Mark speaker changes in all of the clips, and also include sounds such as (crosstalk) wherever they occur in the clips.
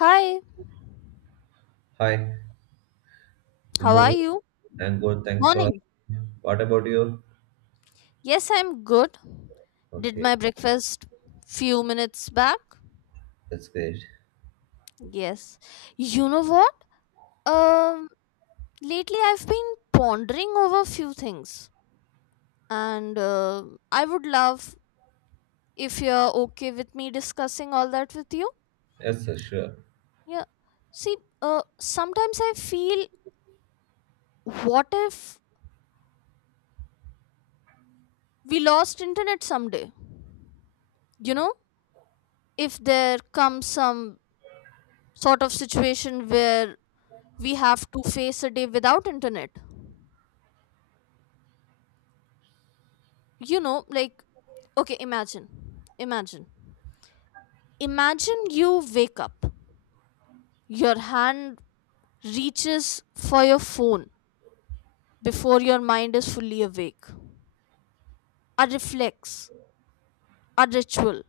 Speaker 1: Hi,
Speaker 2: Hi, good
Speaker 1: how are
Speaker 2: morning.
Speaker 1: you?
Speaker 2: I'm good. Thanks for
Speaker 1: Morning.
Speaker 2: asking. What about you?
Speaker 1: Yes, I'm good. Did
Speaker 2: Okay,
Speaker 1: my breakfast few minutes back?
Speaker 2: that's great.
Speaker 1: Yes. You know what? Um, Lately I've been pondering over few things, and I would love if you're okay with me discussing all that with you.
Speaker 2: Yes, sir, sure.
Speaker 1: Yeah. See, sometimes I feel, what if we lost internet someday? You know, if there comes some sort of situation where we have to face a day without internet, you know, like okay, imagine, imagine imagine you wake up, your hand reaches for your phone before your mind is fully awake, a reflex, a ritual,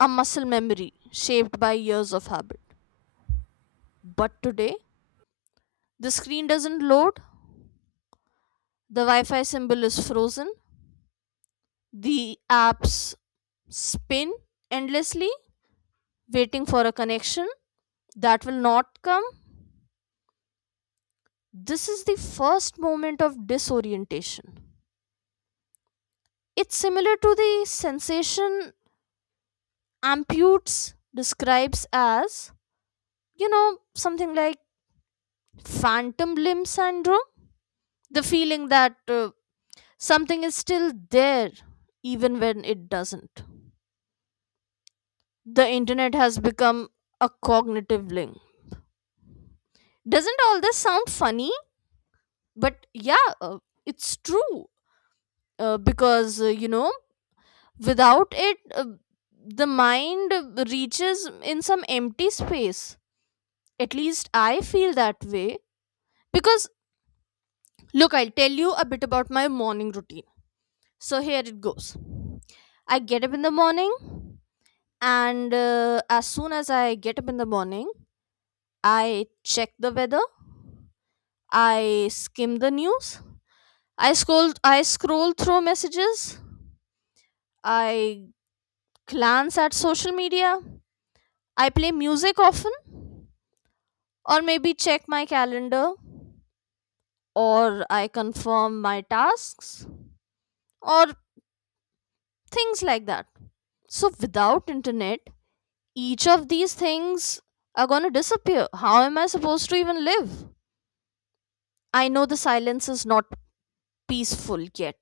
Speaker 1: a muscle memory shaped by years of habit. But today the screen doesn't load, the wi-fi symbol is frozen, the apps spin endlessly, waiting for a connection that will not come. This is the first moment of disorientation. It's similar to the sensation Amputes describes as, you know, something like phantom limb syndrome. The feeling that something is still there even when it doesn't. The internet has become a cognitive link. Doesn't all this sound funny? But yeah, it's true. Because you know, without it, the mind reaches in some empty space. At least I feel that way. Because, look, I'll tell you a bit about my morning routine. So here it goes. I get up in the morning, and as soon as I get up in the morning, I check the weather, I skim the news, I scroll through messages, I glance at social media, I play music often, or maybe check my calendar, or I confirm my tasks, or things like that. So without internet, each of these things are going to disappear. How am I supposed to even live? I know the silence is not peaceful yet.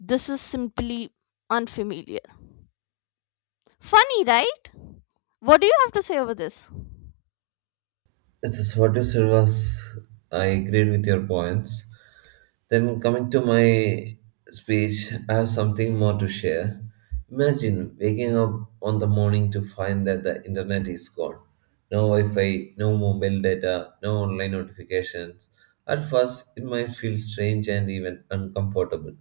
Speaker 1: This is simply unfamiliar. Funny, right? What do you have to say over this?
Speaker 2: Yes, sir, what you said was, I agreed with your points. Then, coming to my speech, I have something more to share. Imagine waking up on the morning to find that the internet is gone. No Wi Fi, no mobile data, no online notifications. At first, it might feel strange and even uncomfortable.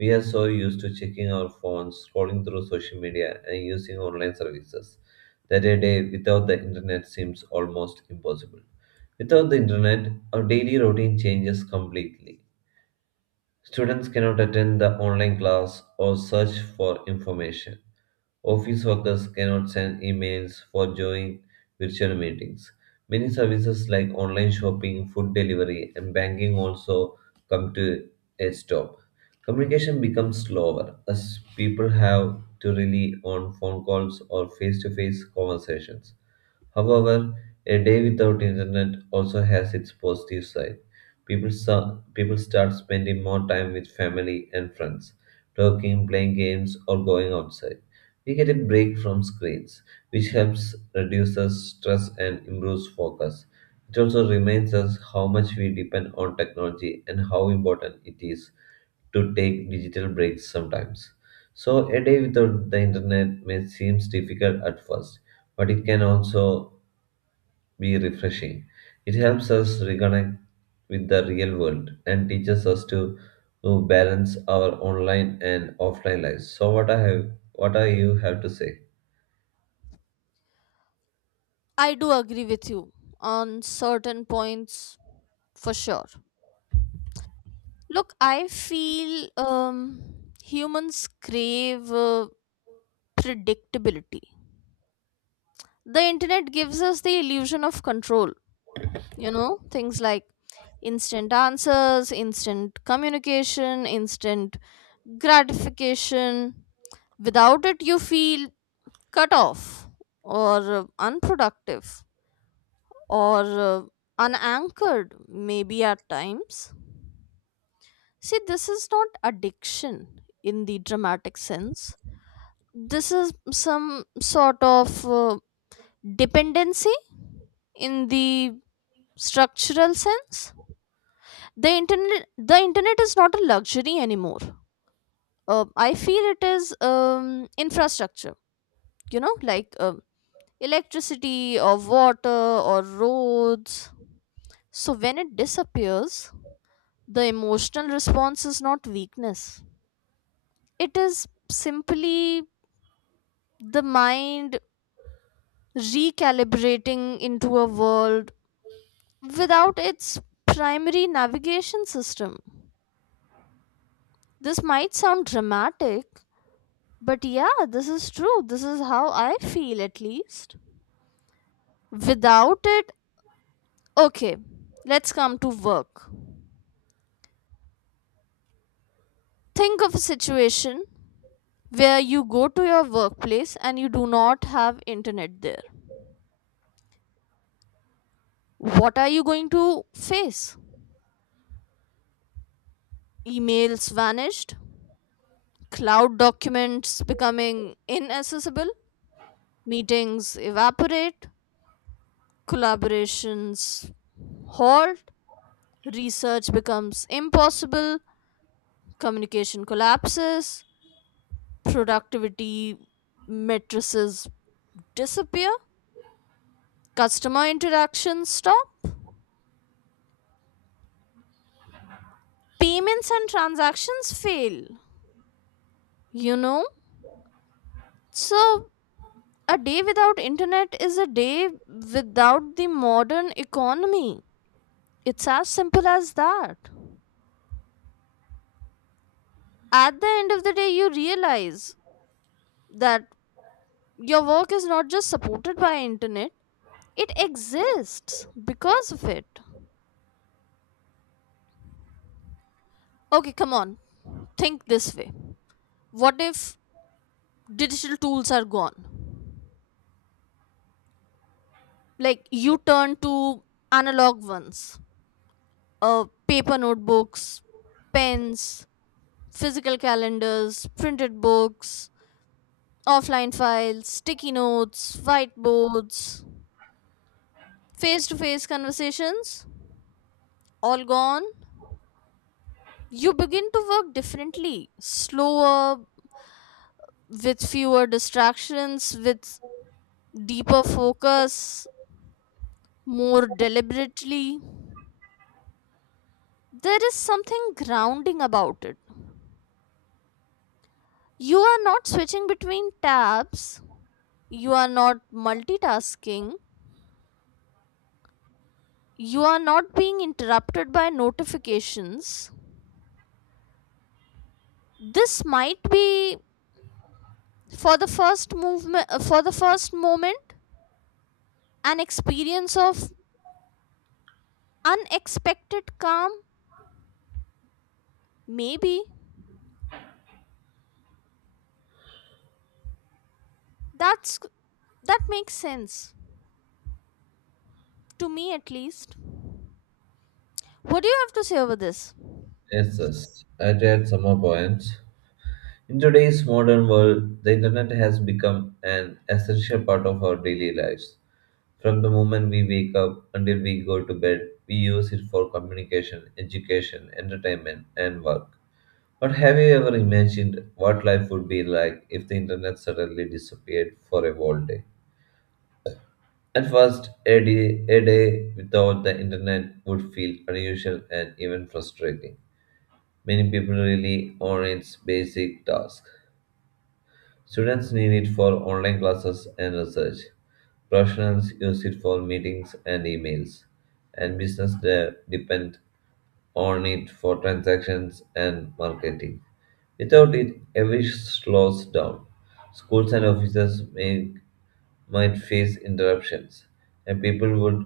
Speaker 2: We are so used to checking our phones, scrolling through social media, and using online services that a day without the internet seems almost impossible. Without the internet, our daily routine changes completely. Students cannot attend the online class or search for information. Office workers cannot send emails for join virtual meetings. Many services like online shopping, food delivery, and banking also come to a stop. Communication becomes slower as people have to rely on phone calls or face to face conversations. However, a day without internet also has its positive side. People start spending more time with family and friends, talking, playing games, or going outside. We get a break from screens, which helps reduce us stress and improves focus. It also reminds us how much we depend on technology and how important it is to take digital breaks sometimes. So, a day without the internet may seem difficult at first, but it can also be refreshing. It helps us reconnect with the real world and teaches us to balance our online and offline lives. So what I have what are you have to say?
Speaker 1: I do agree with you on certain points for sure. Look, I feel humans crave predictability. The internet gives us the illusion of control, you know, things like instant answers, instant communication, instant gratification. Without it, you feel cut off, or unproductive, or uh, unanchored, maybe at times. See, this is not addiction in the dramatic sense, this is some sort of dependency in the structural sense. The internet is not a luxury anymore. I feel it is, infrastructure, you know, like electricity or water or roads. So when it disappears, the emotional response is not weakness, it is simply the mind recalibrating into a world without its primary navigation system. This might sound dramatic, but yeah, this is true. This is how I feel at least. Without it, okay, let's come to work. Think of a situation where you go to your workplace and you do not have internet there. What are you going to face? Emails vanished, cloud documents becoming inaccessible, meetings evaporate, collaborations halt, research becomes impossible, communication collapses, productivity matrices disappear, customer interactions stop, payments and transactions fail. You know? So, a day without internet is a day without the modern economy. It's as simple as that. At the end of the day, you realize that your work is not just supported by internet, it exists because of it. Okay, come on. Think this way. What if digital tools are gone? Like you turn to analog ones, paper notebooks, pens, physical calendars, printed books, offline files, sticky notes, whiteboards, face to face conversations, all gone. You begin to work differently, slower, with fewer distractions, with deeper focus, more deliberately. There is something grounding about it. You are not switching between tabs, you are not multitasking, you are not being interrupted by notifications. This might be for the first moment an experience of unexpected calm, maybe. that's that makes sense to me at least. What do you have to say over this?
Speaker 2: Yes, yes. I read some more points. In today's modern world, the internet has become an essential part of our daily lives. From the moment we wake up until we go to bed, we use it for communication, education, entertainment, and work. But have you ever imagined what life would be like if the internet suddenly disappeared for a whole day? At first, a day without the internet would feel unusual and even frustrating. Many people rely on its basic tasks. Students need it for online classes and research. Professionals use it for meetings and emails, and depend on it for transactions and marketing. Without it, everything slows down. Schools and offices may, might face interruptions, and people would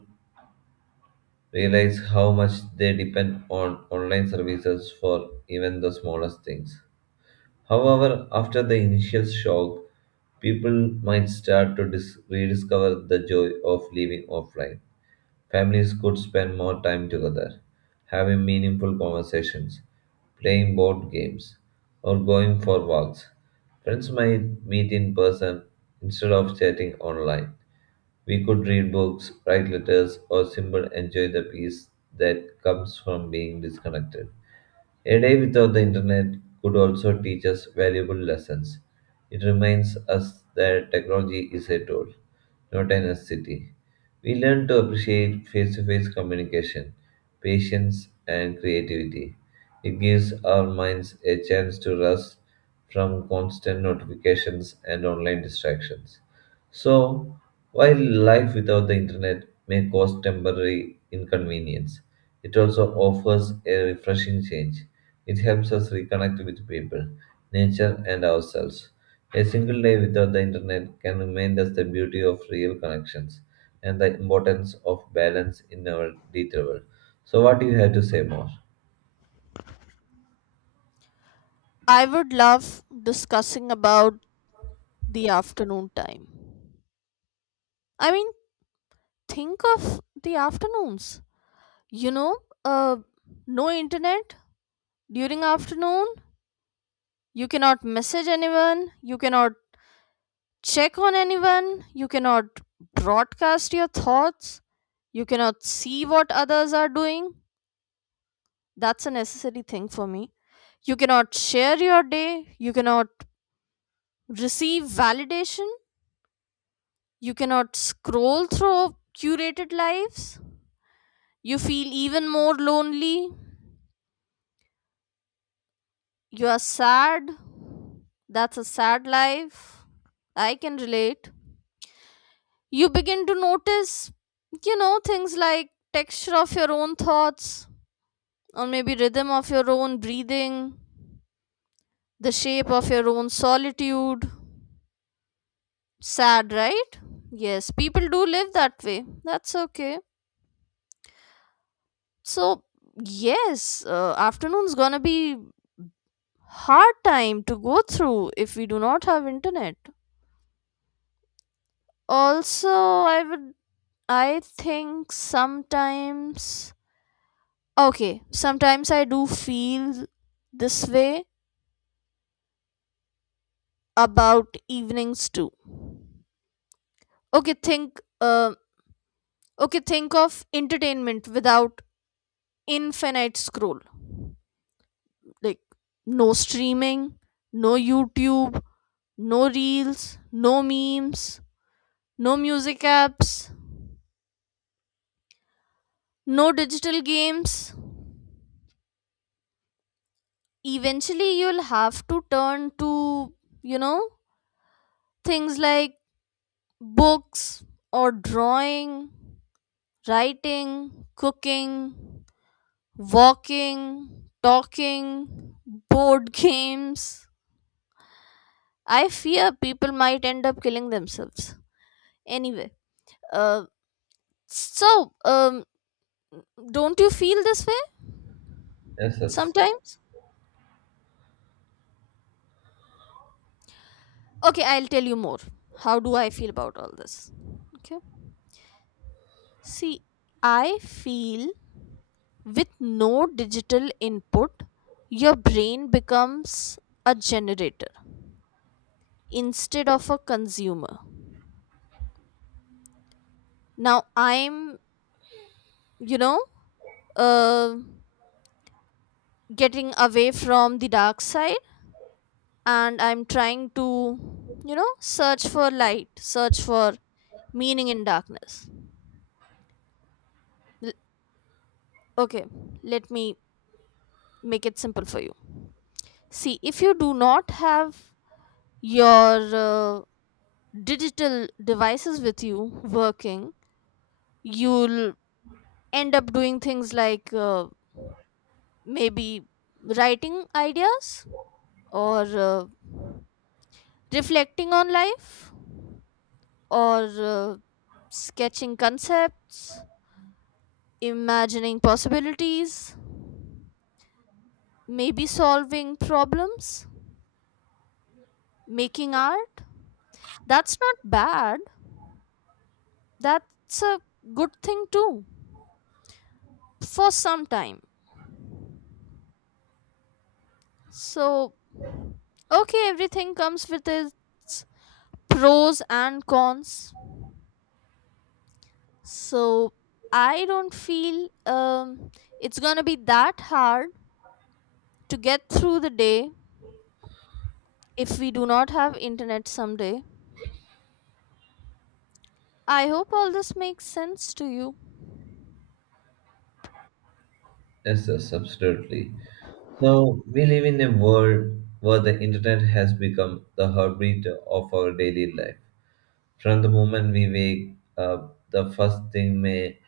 Speaker 2: realize how much they depend on online services for even the smallest things. However, after the initial shock, people might start to rediscover the joy of living offline. Families could spend more time together, having meaningful conversations, playing board games, or going for walks. Friends might meet in person instead of chatting online. We could read books, write letters, or simply enjoy the peace that comes from being disconnected. A day without the internet could also teach us valuable lessons. It reminds us that technology is a tool, not a necessity. We learn to appreciate face to face communication, patience, and creativity. It gives our minds a chance to rest from constant notifications and online distractions. So, while life without the internet may cause temporary inconvenience, it also offers a refreshing change. It helps us reconnect with people, nature, and ourselves. A single day without the internet can remind us the beauty of real connections and the importance of balance in our digital world. So, what do you have to say more?
Speaker 1: I would love discussing about the afternoon time. I mean, think of the afternoons. You know, uh, no internet during afternoon. You cannot message anyone. You cannot check on anyone. You cannot broadcast your thoughts. You cannot see what others are doing. That's a necessary thing for me. You cannot share your day. You cannot receive validation. You cannot scroll through curated lives. You feel even more lonely. You are sad. That's a sad life. I can relate. You begin to notice, you know, things like texture of your own thoughts, or maybe rhythm of your own breathing, the shape of your own solitude. Sad, right? Yes, people do live that way. That's okay. So yes, afternoon's gonna be hard time to go through if we do not have internet. Also, i would I think sometimes, okay, sometimes I do feel this way about evenings too. Okay think uh, okay think of entertainment without infinite scroll, like no streaming, no youtube, no reels, no memes, no music apps, no digital games. Eventually you'll have to turn to, you know, things like books or drawing, writing, cooking, walking, talking, board (laughs) games. I fear people might end up killing themselves anyway. Uh so um don't you feel this way
Speaker 2: Yes, yes,
Speaker 1: sometimes? Okay, I'll tell you more. How do I feel about all this? Okay, see, I feel, with no digital input, your brain becomes a generator instead of a consumer. Now you know, uh, getting away from the dark side, and I'm trying to, you know, search for light, search for meaning in darkness. L- okay, Let me make it simple for you. See, if you do not have your digital devices with you working, you'll end up doing things like maybe writing ideas, or reflecting on life, or sketching concepts, imagining possibilities, maybe solving problems, making art. That's not bad. That's a good thing too for some time. So, okay, everything comes with its pros and cons. So I don't feel it's gonna be that hard to get through the day if we do not have internet someday. I hope all this makes sense to you.
Speaker 2: yes, absolutely. So we live in a world where the internet has become the heartbeat of our daily life. From the moment we wake up, the first thing may,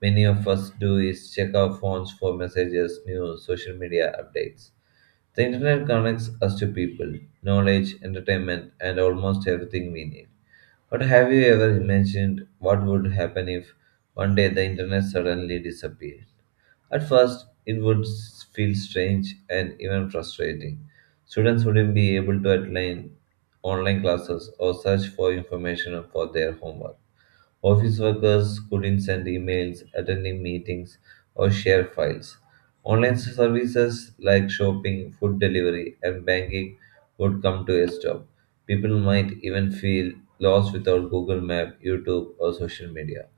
Speaker 2: many of us do is check our phones for messages, news, social media updates. The internet connects us to people, knowledge, entertainment, and almost everything we need. But have you ever imagined what would happen if one day the internet suddenly disappeared? At first, it would feel strange and even frustrating. Students wouldn't be able to attend online classes or search for information for their homework. Office workers couldn't send emails, attend meetings, or share files. Online services like shopping, food delivery, and banking would come to a stop. People might even feel lost without Google Map, YouTube, or social media.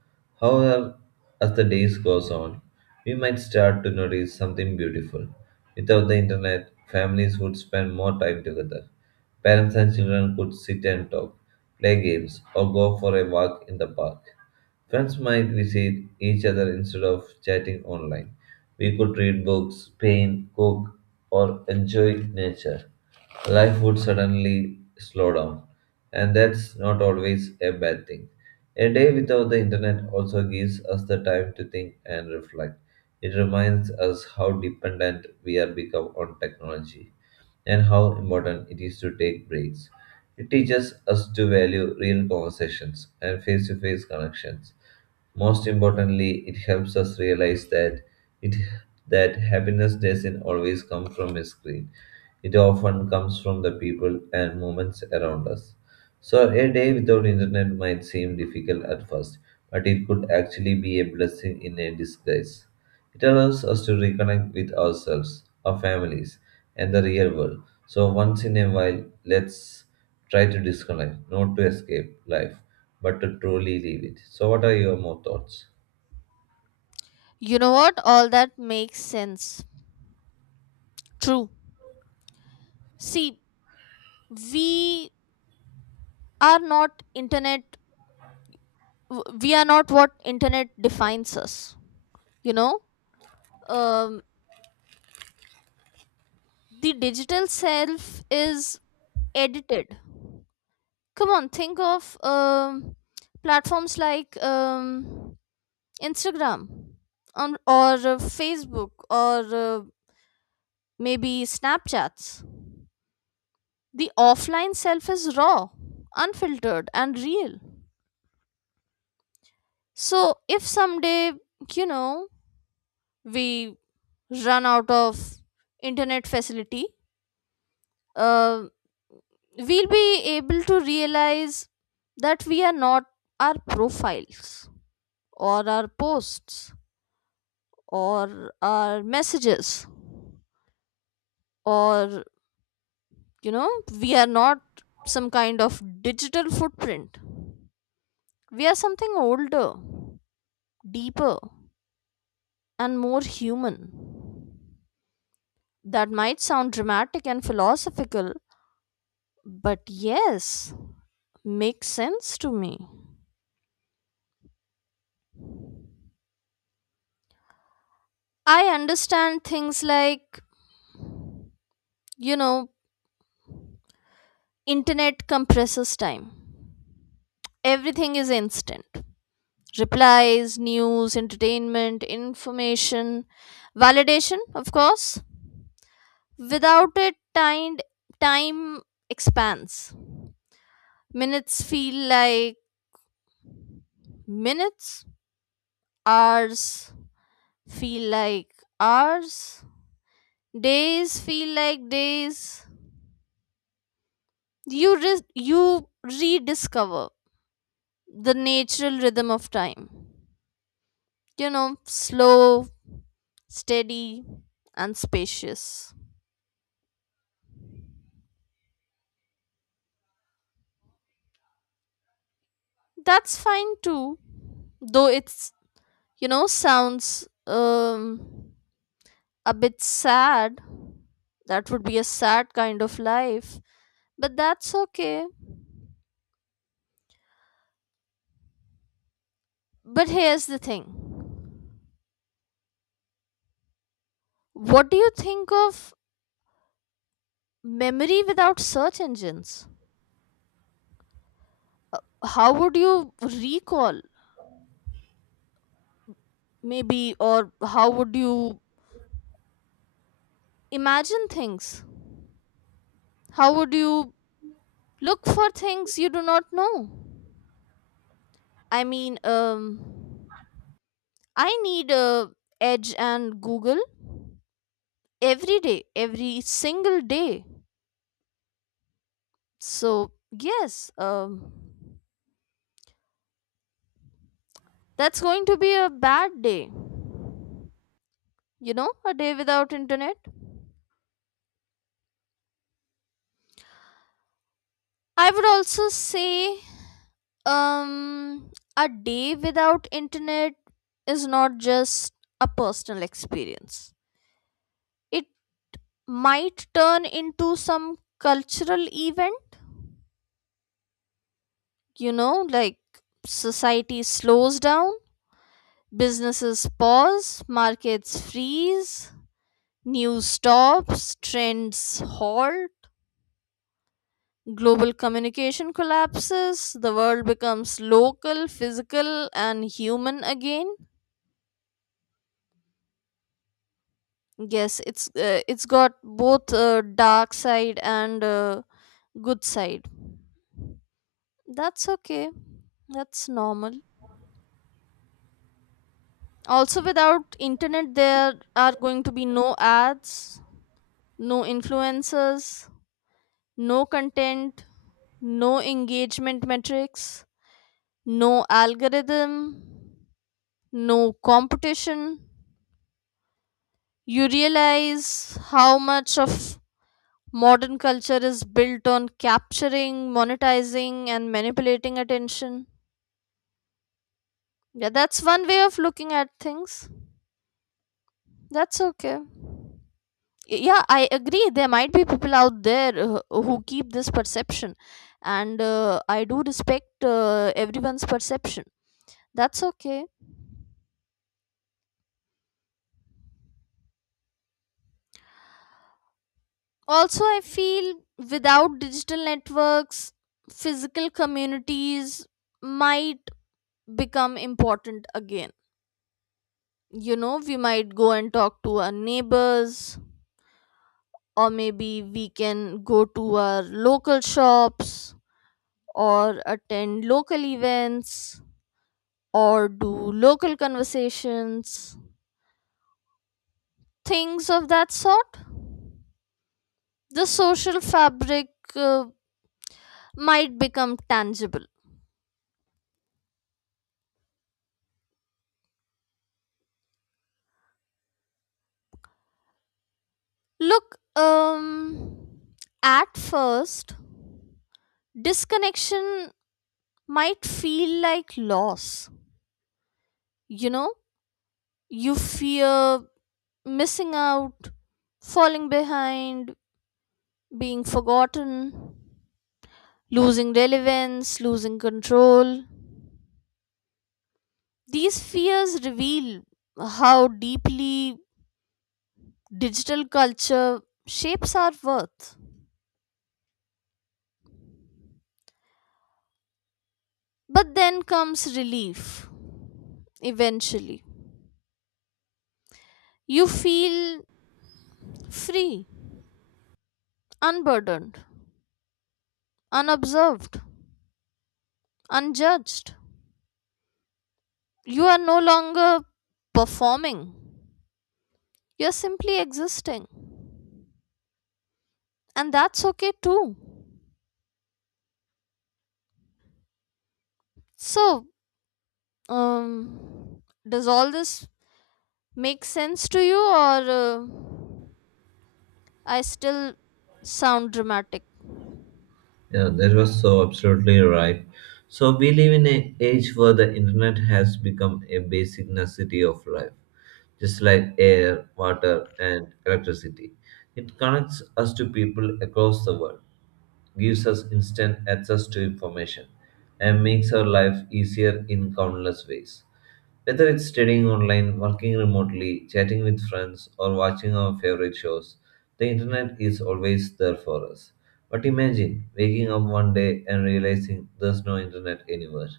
Speaker 2: However, as the days goes on, we might start to notice something beautiful. Without the internet, families would spend more time together. Parents and children could sit and talk, play games, or go for a walk in the park. Friends might visit each other instead of chatting online. We could read books, paint, cook, or enjoy nature. Life would suddenly slow down, and that's not always a bad thing. A day without the internet also gives us the time to think and reflect. It reminds us how dependent we are become on technology and how important it is to take breaks. It teaches us to value real conversations and face to face connections. Most importantly, it helps us realize that it that happiness doesn't always come from a screen. It often comes from the people and moments around us. So a day without internet might seem difficult at first, but it could actually be a blessing in a disguise. It allows us to reconnect with ourselves, our families, and the real world. So, once in a while, let's try to disconnect, not to escape life, but to truly live it. So, what are your more thoughts?
Speaker 1: You know what? All that makes sense. True. See, we are not internet, we are not what internet defines us. You know, um, the digital self is edited. Come on, think of platforms like, Instagram on, or Facebook, or maybe Snapchats. The offline self is raw, unfiltered, and real. So if someday, you know, we run out of internet facility, uh, we'll be able to realize that we are not our profiles, or our posts, or our messages, or, you know, we are not some kind of digital footprint. We are something older, deeper, and more human. That might sound dramatic and philosophical, but yes, makes sense to me. I understand things like, you know, internet compresses time, everything is instant. Replies, news, entertainment, information, validation, of course. Without it, time expands. Minutes feel like minutes, hours feel like hours, days feel like days. You rediscover the natural rhythm of time. You know, slow, steady, and spacious. That's fine too, though it's, you know, sounds a bit sad. That would be a sad kind of life, but that's okay. But here's the thing. What do you think of memory without search engines? How would you recall maybe, or how would you imagine things? How would you look for things you do not know? I mean, I need, Edge and Google every day, every single day. So yes, that's going to be a bad day. You know, a day without internet. I would also say, um, a day without internet is not just a personal experience, it might turn into some cultural event, you know, like society slows down. Businesses pause, markets freeze, news stops, trends halt, global communication collapses, the world becomes local, physical, and human again. Yes, it's it's got both dark side and good side. That's okay. That's normal. Also, without internet, there are going to be no ads, no influencers, no content, no engagement metrics, no algorithm, no competition. You realize how much of modern culture is built on capturing, monetizing, and manipulating attention. Yeah, that's one way of looking at things. That's okay. Yeah, I agree. There might be people out there who keep this perception, and I do respect everyone's perception. That's okay. Also, I feel, without digital networks, physical communities might become important again. You know, we might go and talk to our neighbors, or maybe we can go to our local shops, or attend local events, or do local conversations, things of that sort. The social fabric, uh, might become tangible. Look, at first, disconnection might feel like loss. You know, you fear missing out, falling behind, being forgotten, losing relevance, losing control. These fears reveal how deeply digital culture shapes our worth. But then comes relief, eventually. You feel free, unburdened, unobserved, unjudged. You are no longer performing, you're simply existing, and that's okay too. So, um, does all this make sense to you, or I still sound dramatic?
Speaker 2: Yeah, that was so absolutely right. So, we live in an age where the internet has become a basic necessity of life, just like air, water, and electricity. It connects us to people across the world gives us instant access to information and makes our life easier in countless ways. Whether it's studying online, working remotely, chatting with friends, or watching our favorite shows, the internet is always there for us. But imagine waking up one day and realizing there's no internet anywhere.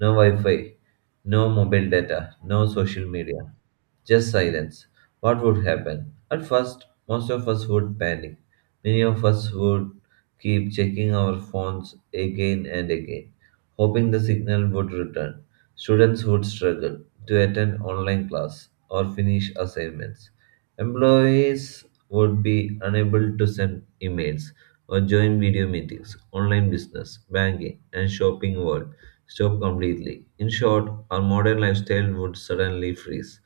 Speaker 2: No Wi Fi, no mobile data, no social media, just silence. What would happen? At first, most of us would panic. Many of us would keep checking our phones again and again, hoping the signal would return students would struggle to attend online class or finish assignments. Employees would be unable to send emails or join video meetings. Online business, banking, and shopping would stop completely. In short, our modern lifestyle would suddenly freeze.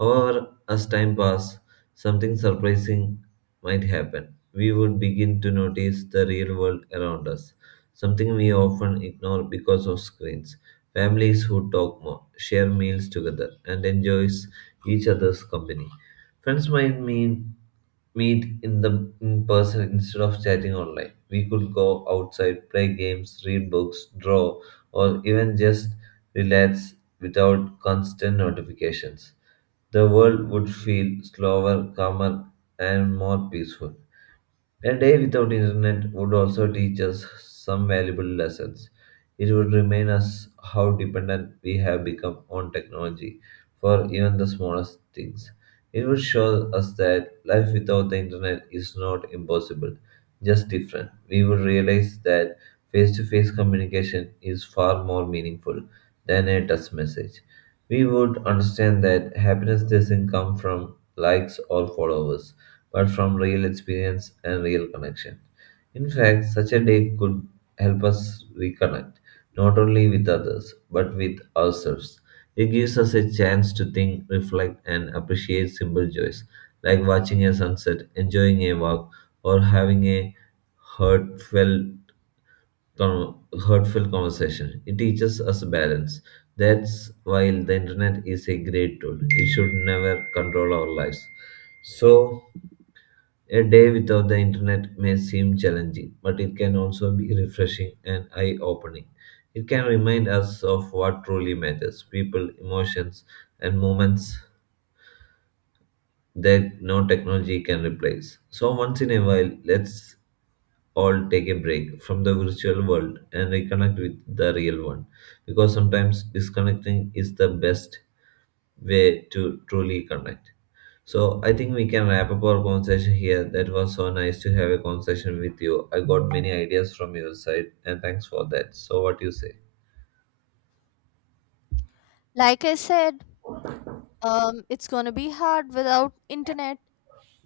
Speaker 2: However, as time passed, something surprising might happen. We would begin to notice the real world around us, something we often ignore because of screens. Families who talk more, share meals together, and enjoy each other's company. Friends might meet, meet in the in person instead of chatting online. We could go outside, play games, read books, draw, or even just relax without constant notifications. The world would feel slower, calmer, and more peaceful. A day without internet would also teach us some valuable lessons. It would remind us how dependent we have become on technology for even the smallest things. It would show us that life without the internet is not impossible, just different. We would realize that face to face communication is far more meaningful than a text message. We would understand that happiness doesn't come from likes or followers but from real experience and real connection. In fact, such a day could help us reconnect not only with others but with ourselves. It gives us a chance to think, reflect, and appreciate simple joys like watching a sunset, enjoying a walk, or having a heartfelt, heartfelt conversation. It teaches us balance. That's why the internet is a great tool. It should never control our lives. So, a day without the internet may seem challenging, but it can also be refreshing and eye opening. It can remind us of what truly matters people, emotions, and moments that no technology can replace. So, once in a while, let's all take a break from the virtual world and reconnect with the real one because sometimes disconnecting is the best way to truly connect. So I think we can wrap up our conversation here. That was so nice to have a conversation with you. I got many ideas from your side, and thanks for that. So what you say?
Speaker 1: Like I said, it's gonna be hard without internet.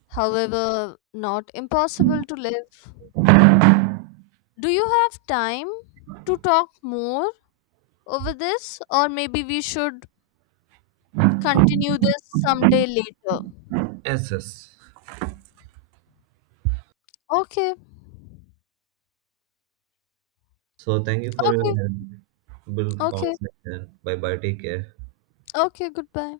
Speaker 1: However, not impossible to live. Do you have time to talk more over this, or maybe we should continue this someday later?
Speaker 2: Yes, yes.
Speaker 1: Okay,
Speaker 2: So thank you for your
Speaker 1: okay,
Speaker 2: valuable
Speaker 1: okay,
Speaker 2: conversation. Bye bye. Take care.
Speaker 1: okay, goodbye.